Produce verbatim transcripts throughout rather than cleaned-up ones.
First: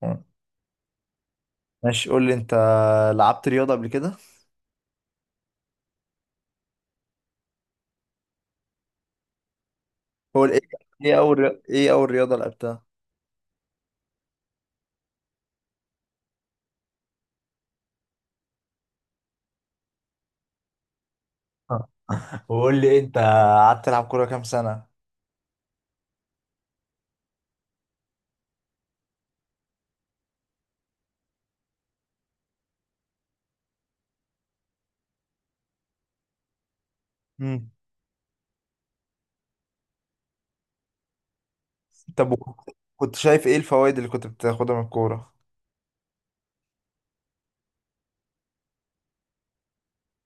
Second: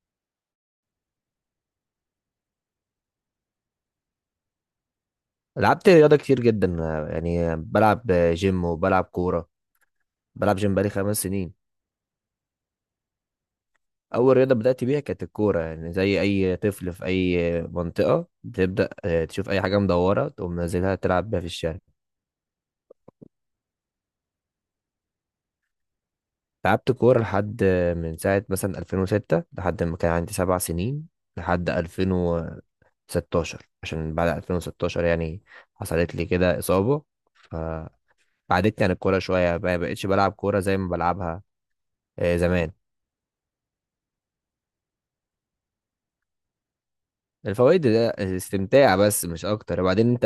تمام. ماشي، قول لي انت، لعبت رياضة قبل كده؟ لعبت رياضة كتير جدا، آه، يعني بلعب جيم وبلعب كورة. هو بلعب ايه؟ جيم بقالي ايه خمس اول سنين ري- ايه اول رياضة لعبتها؟ أول رياضة بدأت بيها كانت الكورة، يعني زي أي طفل في أي منطقة بتبدأ، آه، تشوف أي حاجة مدورة تقوم نازلها تلعب بيها في الشارع. آه. وقول لي انت، قعدت تلعب كورة كام سنة؟ لعبت كورة لحد آه، من ساعة مثلا ألفين وستة، لحد ما كان عندي سبع سنين، لحد ألفين وستاشر. عشان بعد ألفين وستاشر يعني حصلت لي كده إصابة مم. فبعدتني عن الكورة شوية، ما بقتش بلعب كورة زي ما بلعبها طب، آه، زمان. وكنت- كنت شايف ايه الفوائد اللي كنت بتاخدها من الكورة؟ الفوائد ده استمتاع بس مش اكتر، وبعدين انت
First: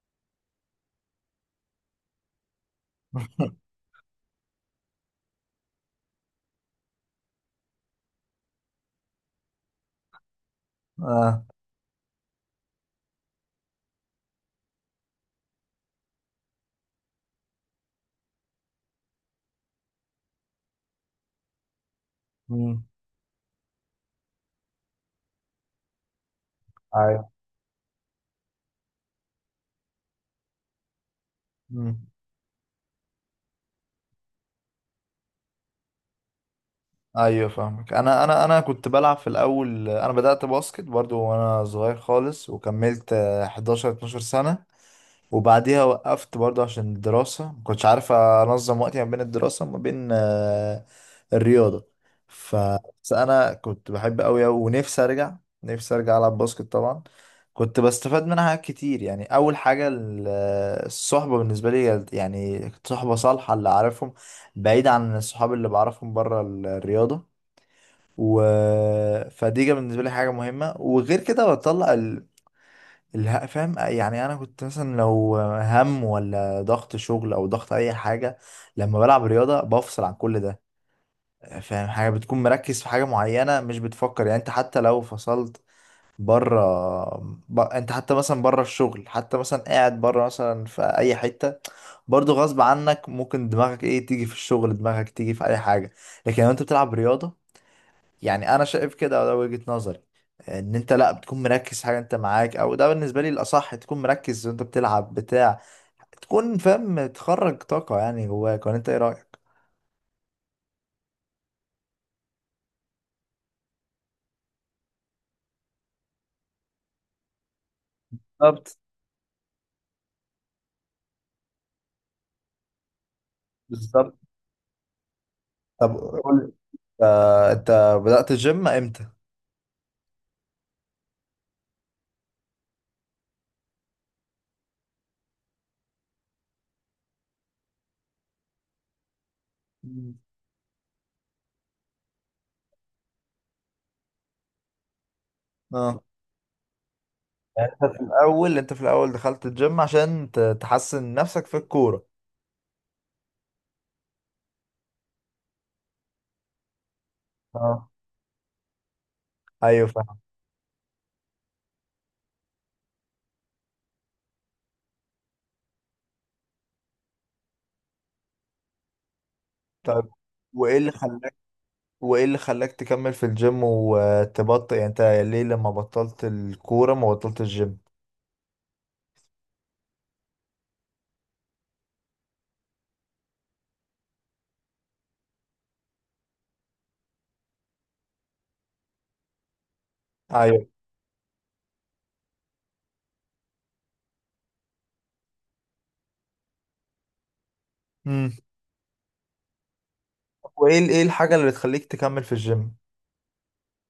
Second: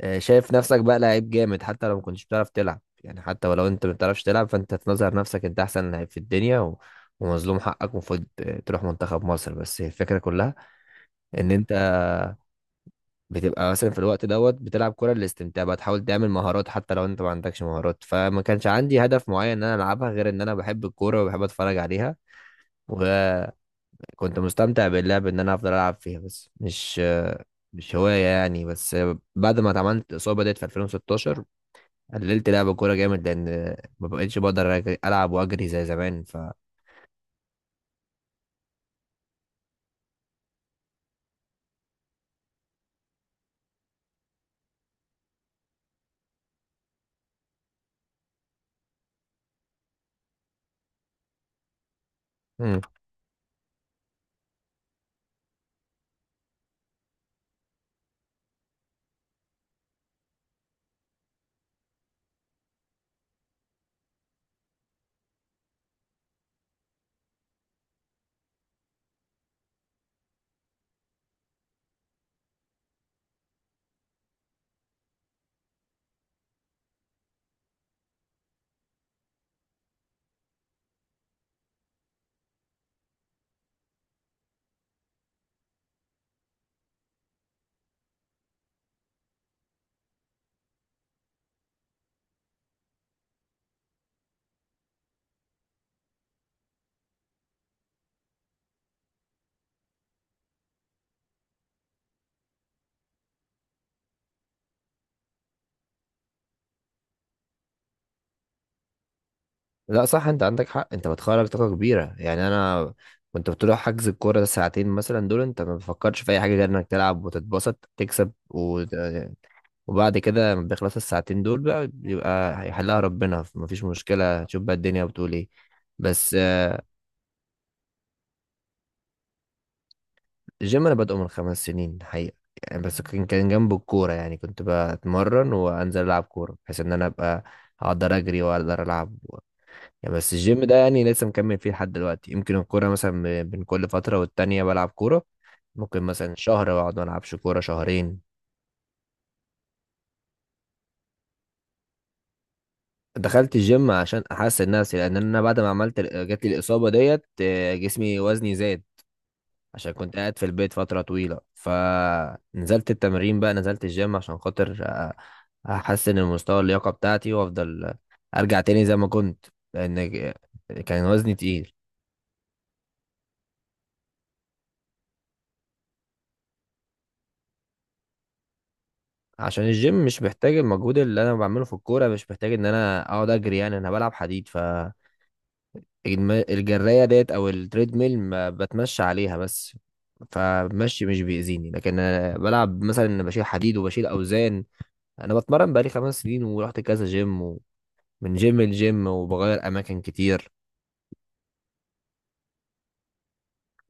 آه، شايف نفسك بقى لعيب جامد، حتى لو ما كنتش بتعرف تلعب، يعني حتى ولو انت ما بتعرفش تلعب فانت تنظر نفسك انت احسن لعيب في الدنيا و... ومظلوم حقك، المفروض آه، تروح منتخب مصر. بس هي الفكرة كلها اه. ان انت بتبقى مثلا في الوقت دوت بتلعب كرة للاستمتاع، بقى تحاول تعمل مهارات حتى لو انت ما عندكش مهارات، فما كانش عندي هدف معين ان انا العبها غير ان انا بحب الكورة وبحب اتفرج عليها. مم. كنت مستمتع باللعب ان انا افضل العب فيها، بس مش ايوه. مش هواية يعني. بس بعد ما اتعملت اصابة ديت في ألفين وستاشر مم. قللت لعب الكورة جامد، لان ما بقتش بقدر أج- العب واجري زي زمان ف ايوه فاهمك. انا انا انا كنت بلعب في الاول، انا بدأت باسكت برضو وانا صغير خالص، وكملت آه، حداشر 12 سنة، وبعديها وقفت برضه عشان الدراسة، ما كنتش عارف أنظم وقتي ما بين الدراسة وما بين آه، الرياضة. ف، مم. بس أنا كنت بحب أوي أوي، ونفسي أرجع، نفسي أرجع ألعب باسكت طبعا. كنت بستفاد منها حاجات كتير، يعني أول حاجة ال- الصحبة، بالنسبة لي يعني كانت صحبة صالحة اللي أعرفهم، بعيد عن الصحاب اللي بعرفهم بره الرياضة. و، فدي كانت بالنسبة لي حاجة مهمة، وغير كده بطلع الها، فاهم؟ يعني انا كنت مثلا لو هم، ولا ضغط شغل او ضغط اي حاجه، لما بلعب رياضه بفصل عن كل ده، فاهم؟ حاجه بتكون مركز في حاجه معينه، مش بتفكر، يعني انت حتى لو فصلت بره، ب... انت حتى مثلا بره الشغل، حتى مثلا قاعد بره مثلا في اي حته، برضو غصب عنك ممكن دماغك ايه تيجي في الشغل، دماغك تيجي في اي حاجه. لكن لو انت بتلعب رياضه، يعني انا شايف كده، وده وجهة نظري، ان انت لا بتكون مركز في حاجه انت معاك، او ده بالنسبه لي الاصح، تكون مركز وانت بتلعب بتاع، تكون فاهم تخرج طاقه يعني جواك، ولا انت ايه رايك؟ لا صح، انت عندك حق، انت بتخرج طاقة كبيرة. يعني انا كنت بتروح حجز الكورة ده ساعتين، مثلا دول انت ما بتفكرش في اي حاجة غير انك تلعب وتتبسط تكسب بالظبط. و... وبعد كده لما بيخلص الساعتين دول بقى، بيبقى هيحلها ربنا، مفيش بالظبط. مشكلة، تشوف بقى الدنيا بتقول ايه. طب بس قول لي، آه، انت بدأت الجيم امتى؟ الجيم انا بادئه من خمس سنين حقيقة، يعني بس كان كان جنب الكورة، يعني كنت بتمرن وانزل العب كورة بحيث ان انا ابقى اقدر اجري واقدر العب و... يعني مم. بس الجيم ده يعني لسه مكمل فيه لحد دلوقتي، يمكن الكورة مثلا ب- بين كل فترة والتانية بلعب كورة، اه. ممكن مثلا شهر واقعد ما العبش كورة شهرين. الاول، انت في الاول دخلت الجيم عشان ت- تحسن نفسك في الكوره. دخلت الجيم عشان احسن نفسي، لان انا بعد ما عملت جات لي الاصابة ديت، آه، اه. جسمي وزني زاد، ايوه عشان كنت فاهم. قاعد في البيت فترة طويلة، فنزلت التمرين بقى، نزلت الجيم عشان خاطر أ- أحسن المستوى اللياقة بتاعتي وأفضل أرجع تاني زي ما كنت، طب، لأن ج- وايه اللي كان وزني خلاك تقيل. وايه اللي خلاك تكمل في الجيم وتبطل، يعني انت ليه لما بطلت الكوره ما بطلت الجيم؟ عشان الجيم مش محتاج المجهود اللي أنا بعمله في الكورة، مش محتاج إن أنا أقعد أجري، يعني أنا بلعب حديد ف الم- الجراية ديت أو التريد ميل ما بتمشى عليها بس، ايوه. فمشي مش بيأذيني، لكن أنا بلعب مثلا، أنا بشيل حديد وبشيل أوزان. أنا بتمرن بقالي خمس سنين ورحت كذا جيم، امم. من جيم لجيم، وبغير اماكن كتير. وايه ال- ايه الحاجه اللي بتخليك تكمل في الجيم؟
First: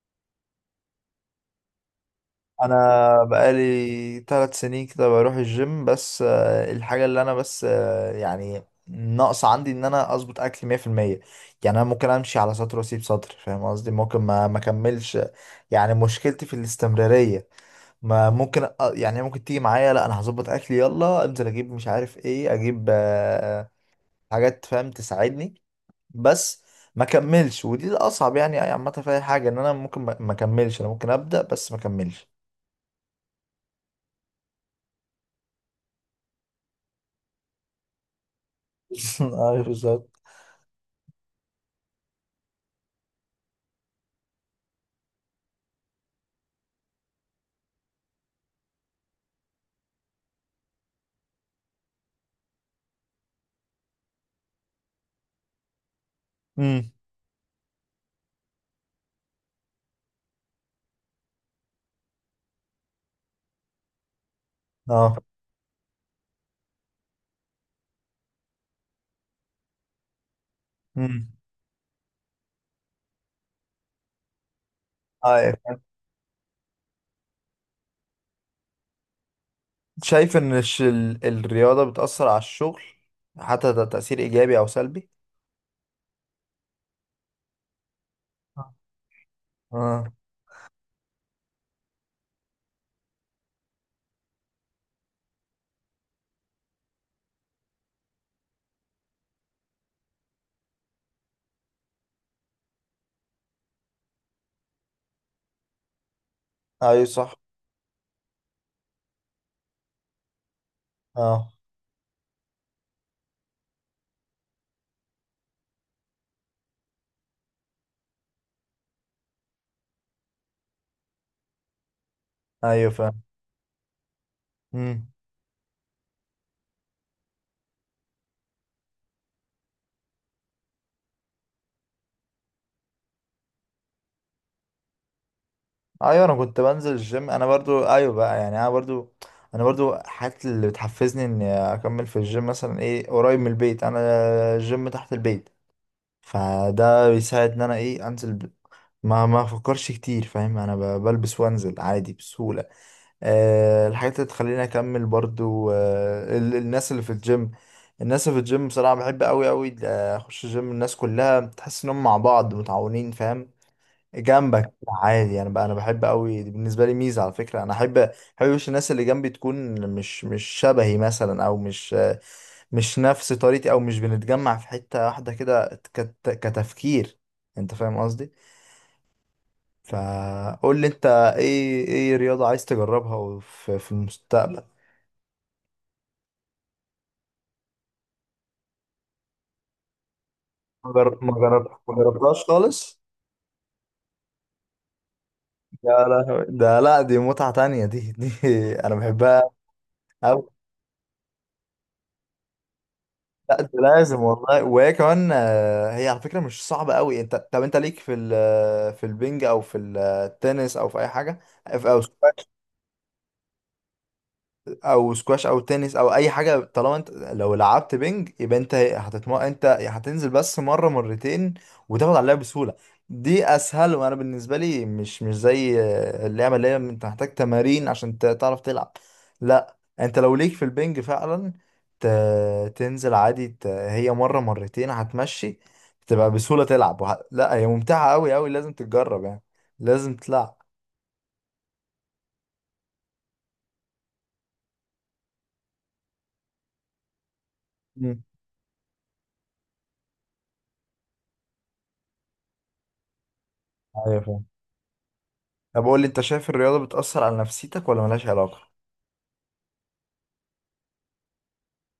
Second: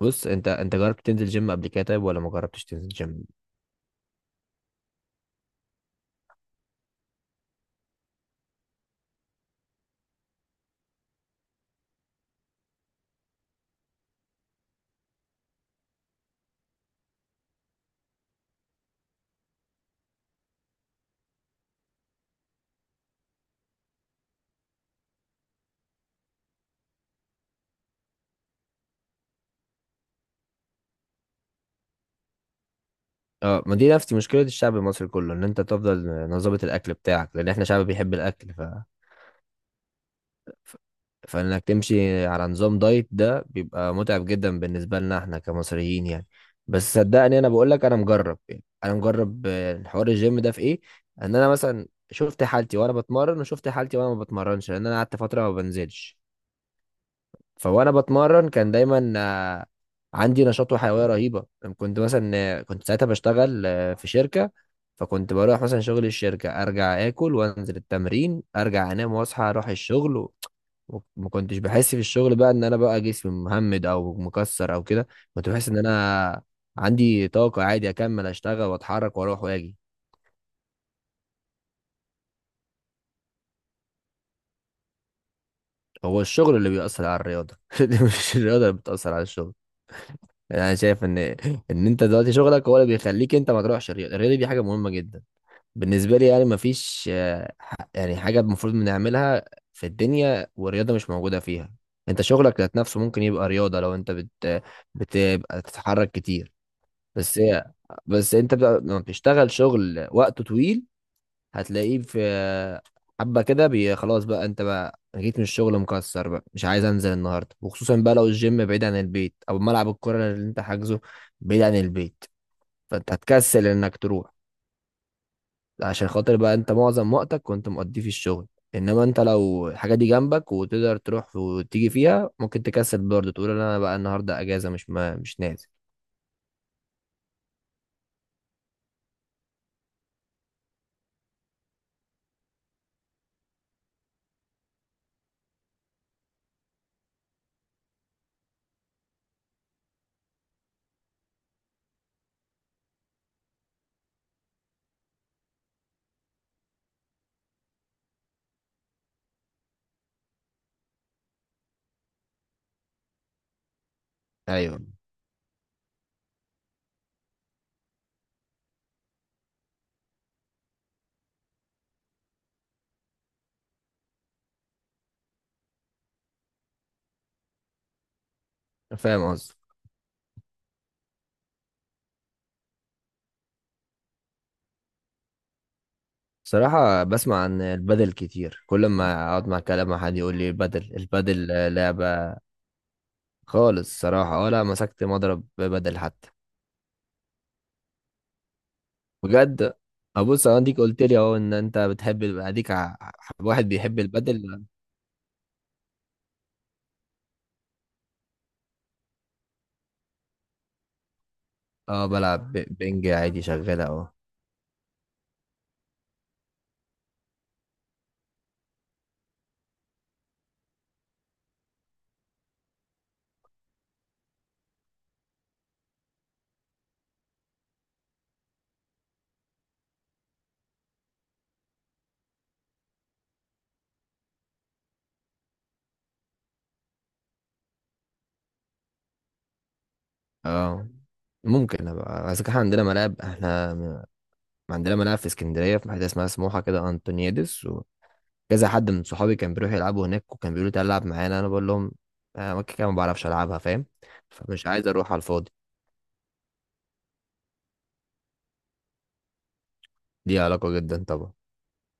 بص، انت انت جربت تنزل جيم قبل كده؟ طيب، ولا ما جربتش تنزل انا جيم؟ بقالي ثلاث سنين كده بروح الجيم، بس آه، الحاجه اللي انا بس آه، يعني ناقص عندي ان انا اظبط اكلي مئة في المئة. يعني انا ممكن امشي على سطر واسيب سطر، فاهم قصدي؟ ممكن ما ما اكملش، يعني مشكلتي في الاستمراريه. ما ممكن أ- يعني ممكن تيجي معايا، لا انا هظبط اكلي، يلا انزل اجيب، مش عارف ايه، اجيب آه، حاجات فاهم تساعدني، بس ما كملش، ودي الاصعب يعني يعني عامه في اي حاجه، ان انا ممكن ما ما اكملش، انا ممكن ابدا بس ما اكملش. اه، ما دي نفس مشكله الشعب المصري كله، ان انت تفضل نظبط الاكل بتاعك لان احنا شعب بيحب الاكل، ف... ايوه بالظبط. ف... فانك تمشي على نظام دايت ده بيبقى متعب جدا بالنسبه لنا احنا كمصريين يعني. بس صدقني انا بقول لك، انا مجرب، يعني انا مجرب، آه، حوار الجيم ده في ايه. ان انا مثلا شفت حالتي وانا بتمرن، وشفت حالتي وانا ما بتمرنش، لان انا قعدت فتره ما بنزلش. امم. فوانا بتمرن كان دايما آه، عندي نشاط وحيويه رهيبه. كنت مثلا، آه، كنت ساعتها بشتغل آه، في شركه، اه. فكنت بروح مثلا شغل الشركه، ارجع اكل وانزل التمرين، ارجع انام واصحى اروح الشغل و- امم. وما كنتش بحس في الشغل بقى ان انا بقى جسمي مهمد او مكسر او كده، كنت بحس ان ايوه انا عندي طاقه عادي اكمل اشتغل واتحرك واروح واجي. شايف ان الش- ال- الرياضه بتاثر على الشغل، حتى ده تاثير ايجابي او سلبي؟ هو الشغل اللي بيأثر على الرياضه مش الرياضه اللي بتأثر على الشغل. اه. يعني انا شايف ان ان انت دلوقتي شغلك هو اللي بيخليك انت ما تروحش الرياضه. الرياضه دي حاجه مهمه جدا بالنسبه لي، يعني ما فيش، آه، ح- يعني حاجه المفروض بنعملها في الدنيا والرياضه مش موجوده فيها. انت شغلك ذات نفسه ممكن يبقى رياضه لو انت بت بتبقى تتحرك كتير. ايوه صح. بس هي بس انت بقى- لما بتشتغل شغل وقته طويل اه. هتلاقيه في حبة كده، بي- خلاص بقى، انت بقى جيت من الشغل مكسر بقى، مش عايز انزل النهارده، وخصوصا بقى لو الجيم بعيد عن البيت او ملعب الكرة اللي انت حاجزه بعيد عن البيت، ايوه فانت فاهم. هتكسل انك تروح. امم. عشان خاطر بقى انت معظم وقتك كنت مقضيه في الشغل، انما انت لو الحاجة دي جنبك وتقدر تروح وتيجي فيها، ممكن تكسل برضه، تقول انا بقى النهارده اجازة، مش ما مش نازل. ايوه انا كنت بنزل الجيم، انا برضو ايوه، بقى يعني انا برضو، انا برضو حاجات اللي بتحفزني اني اكمل في الجيم، مثلا ايه قريب من البيت، انا الجيم تحت البيت، فده بيساعد ان انا ايه انزل ب...، ما ما افكرش كتير، فاهم؟ انا ب... بلبس وانزل عادي بسهولة. أه. الحاجات اللي تخليني اكمل برضو أه ال... الناس اللي في الجيم، الناس اللي في الجيم بصراحة بحب قوي قوي اخش الجيم، الناس كلها تحس انهم مع بعض متعاونين، فاهم؟ جنبك ايوه، عادي، انا بقى انا بحب قوي، دي بالنسبه لي ميزه على فكره، انا احب احب وش الناس اللي جنبي تكون مش مش شبهي مثلا، او مش مش نفس طريقتي، او مش بنتجمع في حته واحده كده، كت- كتفكير، انت فاهم قصدي؟ فاهم قصدي. فقول لي انت، ايه ايه رياضه عايز تجربها في في المستقبل؟ صراحة بسمع عن البدل كتير، كل ما اقعد مع كلام مع حد يقول لي ما البدل، جر- ما البدل آه، جرب- ما لعبة، جربتهاش خالص؟ خالص صراحة ولا مسكت مضرب يا بدل حتى. لهوي ده، لا، دي متعه تانية، دي دي انا بحبها. بجد، ابص انا ديك قلت لي اهو ان انت بتحب ال- اديك ع- لا واحد انت بيحب لازم والله، البدل. وهي كمان آه، هي على فكره مش صعبه قوي، انت، طب انت ليك في ال- في البنج او في التنس او في اي حاجه او؟ اه، بلعب ب- بنج عادي شغالة اهو. او سكواش او تنس او اي حاجه، طالما انت لو لعبت بينج يبقى انت هتتم...، انت هتنزل بس مره مرتين وتاخد عليها بسهوله، دي اسهل، وانا بالنسبه لي مش مش زي اللعبه اللي هي انت محتاج تمارين عشان ت- تعرف تلعب، لا انت لو ليك في البينج فعلا ت... تنزل عادي، ت... هي مره مرتين هتمشي، تبقى بسهوله تلعب، وه... لا هي ممتعه قوي قوي، لازم تتجرب يعني، لازم تلعب. اه، ممكن ابقى، بس احنا عندنا ملاعب، احنا م- عندنا ملاعب في اسكندرية، في حتة اسمها سموحة كده انطونيادس. مم. كذا حد من صحابي كان بيروح يلعبوا هناك، وكان بيقولوا تعالى العب معانا، انا بقول لهم: "آه، انا مكة كده ما بعرفش العبها"، فاهم؟ ايوه. فمش عايز اروح على الفاضي. طب قول لي، انت شايف الرياضة بتأثر على نفسيتك ولا ملهاش علاقة؟ دي علاقة جدا طبعا.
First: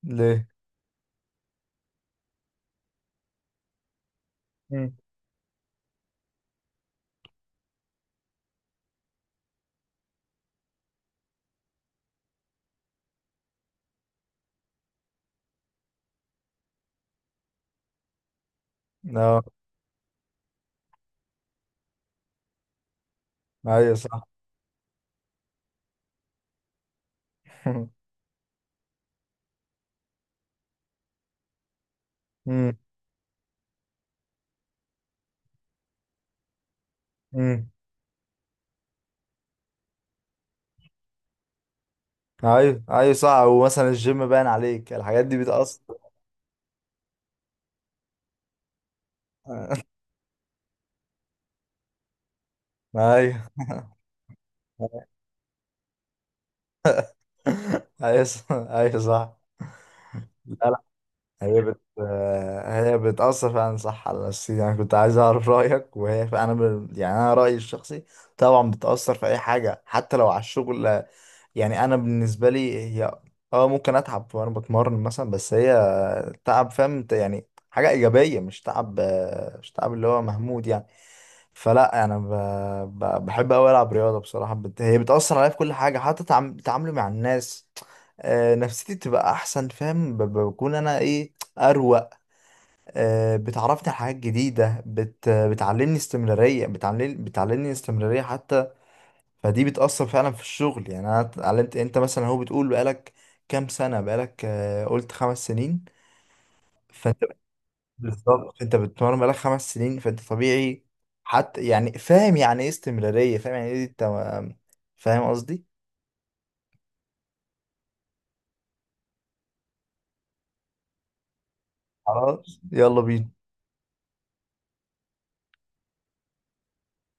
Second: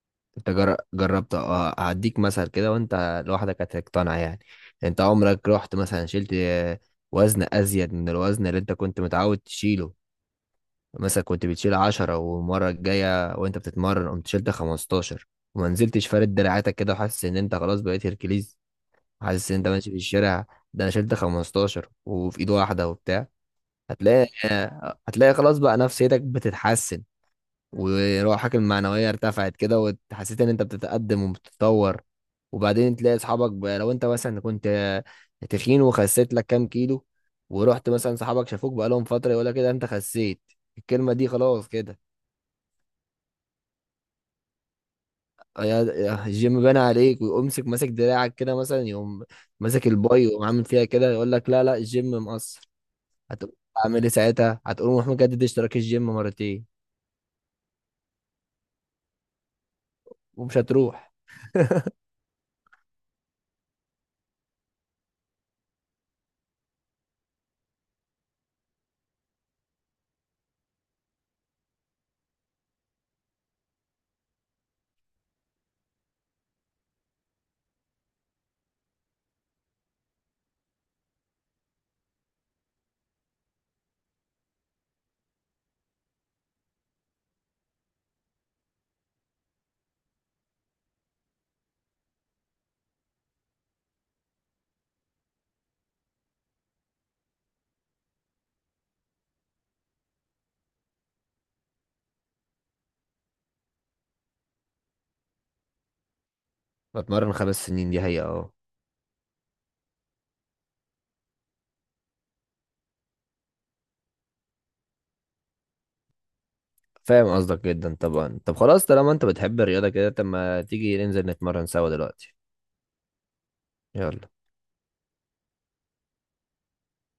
ليه؟ انت جر- جربت، أ- هديك مثل كده وانت لوحدك هتقتنع يعني. مم. انت عمرك رحت مثلا شلت آه، وزن ازيد من الوزن اللي انت كنت متعود تشيله؟ مثلا كنت بتشيل عشرة، والمرة الجاية وانت بتتمرن قمت شلت خمستاشر، وما نزلتش فارد دراعاتك كده وحاسس ان انت خلاص بقيت هيركليز، اه. حاسس ان انت ماشي في الشارع، ده انا شلت خمستاشر وفي ايد واحده وبتاع، ايوه صح. هتلاقي هتلاقي خلاص بقى نفسيتك بتتحسن، وروحك المعنويه ارتفعت كده، وحسيت ان انت بتتقدم وبتتطور. مم. وبعدين تلاقي اصحابك بقى، لو انت مثلا كنت تخين وخسيت لك كام كيلو، مم. ورحت مثلا صحابك شافوك بقى لهم فتره، يقول لك كده انت خسيت، الكلمه دي خلاص كده. ايوه ايوه صح، ومثلا الجيم باين عليك، الحاجات دي يا بتأثر. يا الجيم بان عليك، ويقوم مسك ماسك دراعك كده مثلا، يقوم ماسك الباي ويقوم عامل فيها كده، يقول لك لا لا، الجيم مقصر، ايوه. هتقول اعمل ايه ساعتها، هتقول روح مجدد اشتراك الجيم مرتين، ايوه صح ايوه صح. لا ومش لا، هتروح. هي بت، آه، هي بتأثر فعلا صح على نفسيتي، انا كنت عايز اعرف رأيك، وهي فعلا انا ب...، يعني انا رأيي الشخصي، طبعا بتأثر في اي حاجة حتى لو على الشغل، يعني انا بالنسبه لي هي اه ممكن اتعب وانا بتمرن مثلا، بس هي تعب، فاهم؟ ت- يعني حاجه ايجابيه، مش تعب، مش تعب اللي هو مهمود يعني، فلا انا ب- ب- بحب قوي العب رياضه بصراحه، بت... هي بتاثر عليا في كل حاجه، حتى تعم... تعاملي مع الناس، آه، نفسيتي بتبقى احسن، فاهم؟ ب- بكون انا ايه اروق، آه، بتعرفني على حاجات جديده، بت...، بتعلمني استمراريه بتعلم... بتعلمني استمراريه حتى، فدي بتأثر فعلا في الشغل، يعني انا اتعلمت، انت مثلا هو بتقول بقالك كام سنة بقالك، آه، قلت خمس سنين، فانت بتمرن خمس سنين دي حقيقة، اه. بالظبط، انت بتتمرن بقالك خمس سنين فانت طبيعي، حتى يعني فاهم يعني ايه استمرارية، فاهم يعني ايه انت، فاهم قصدي؟ فاهم قصدك جدا طبعا، طب خلاص، طالما انت بتحب الرياضة كده، طب ما تيجي ننزل نتمرن سوا دلوقتي. خلاص يلا بينا. يلا.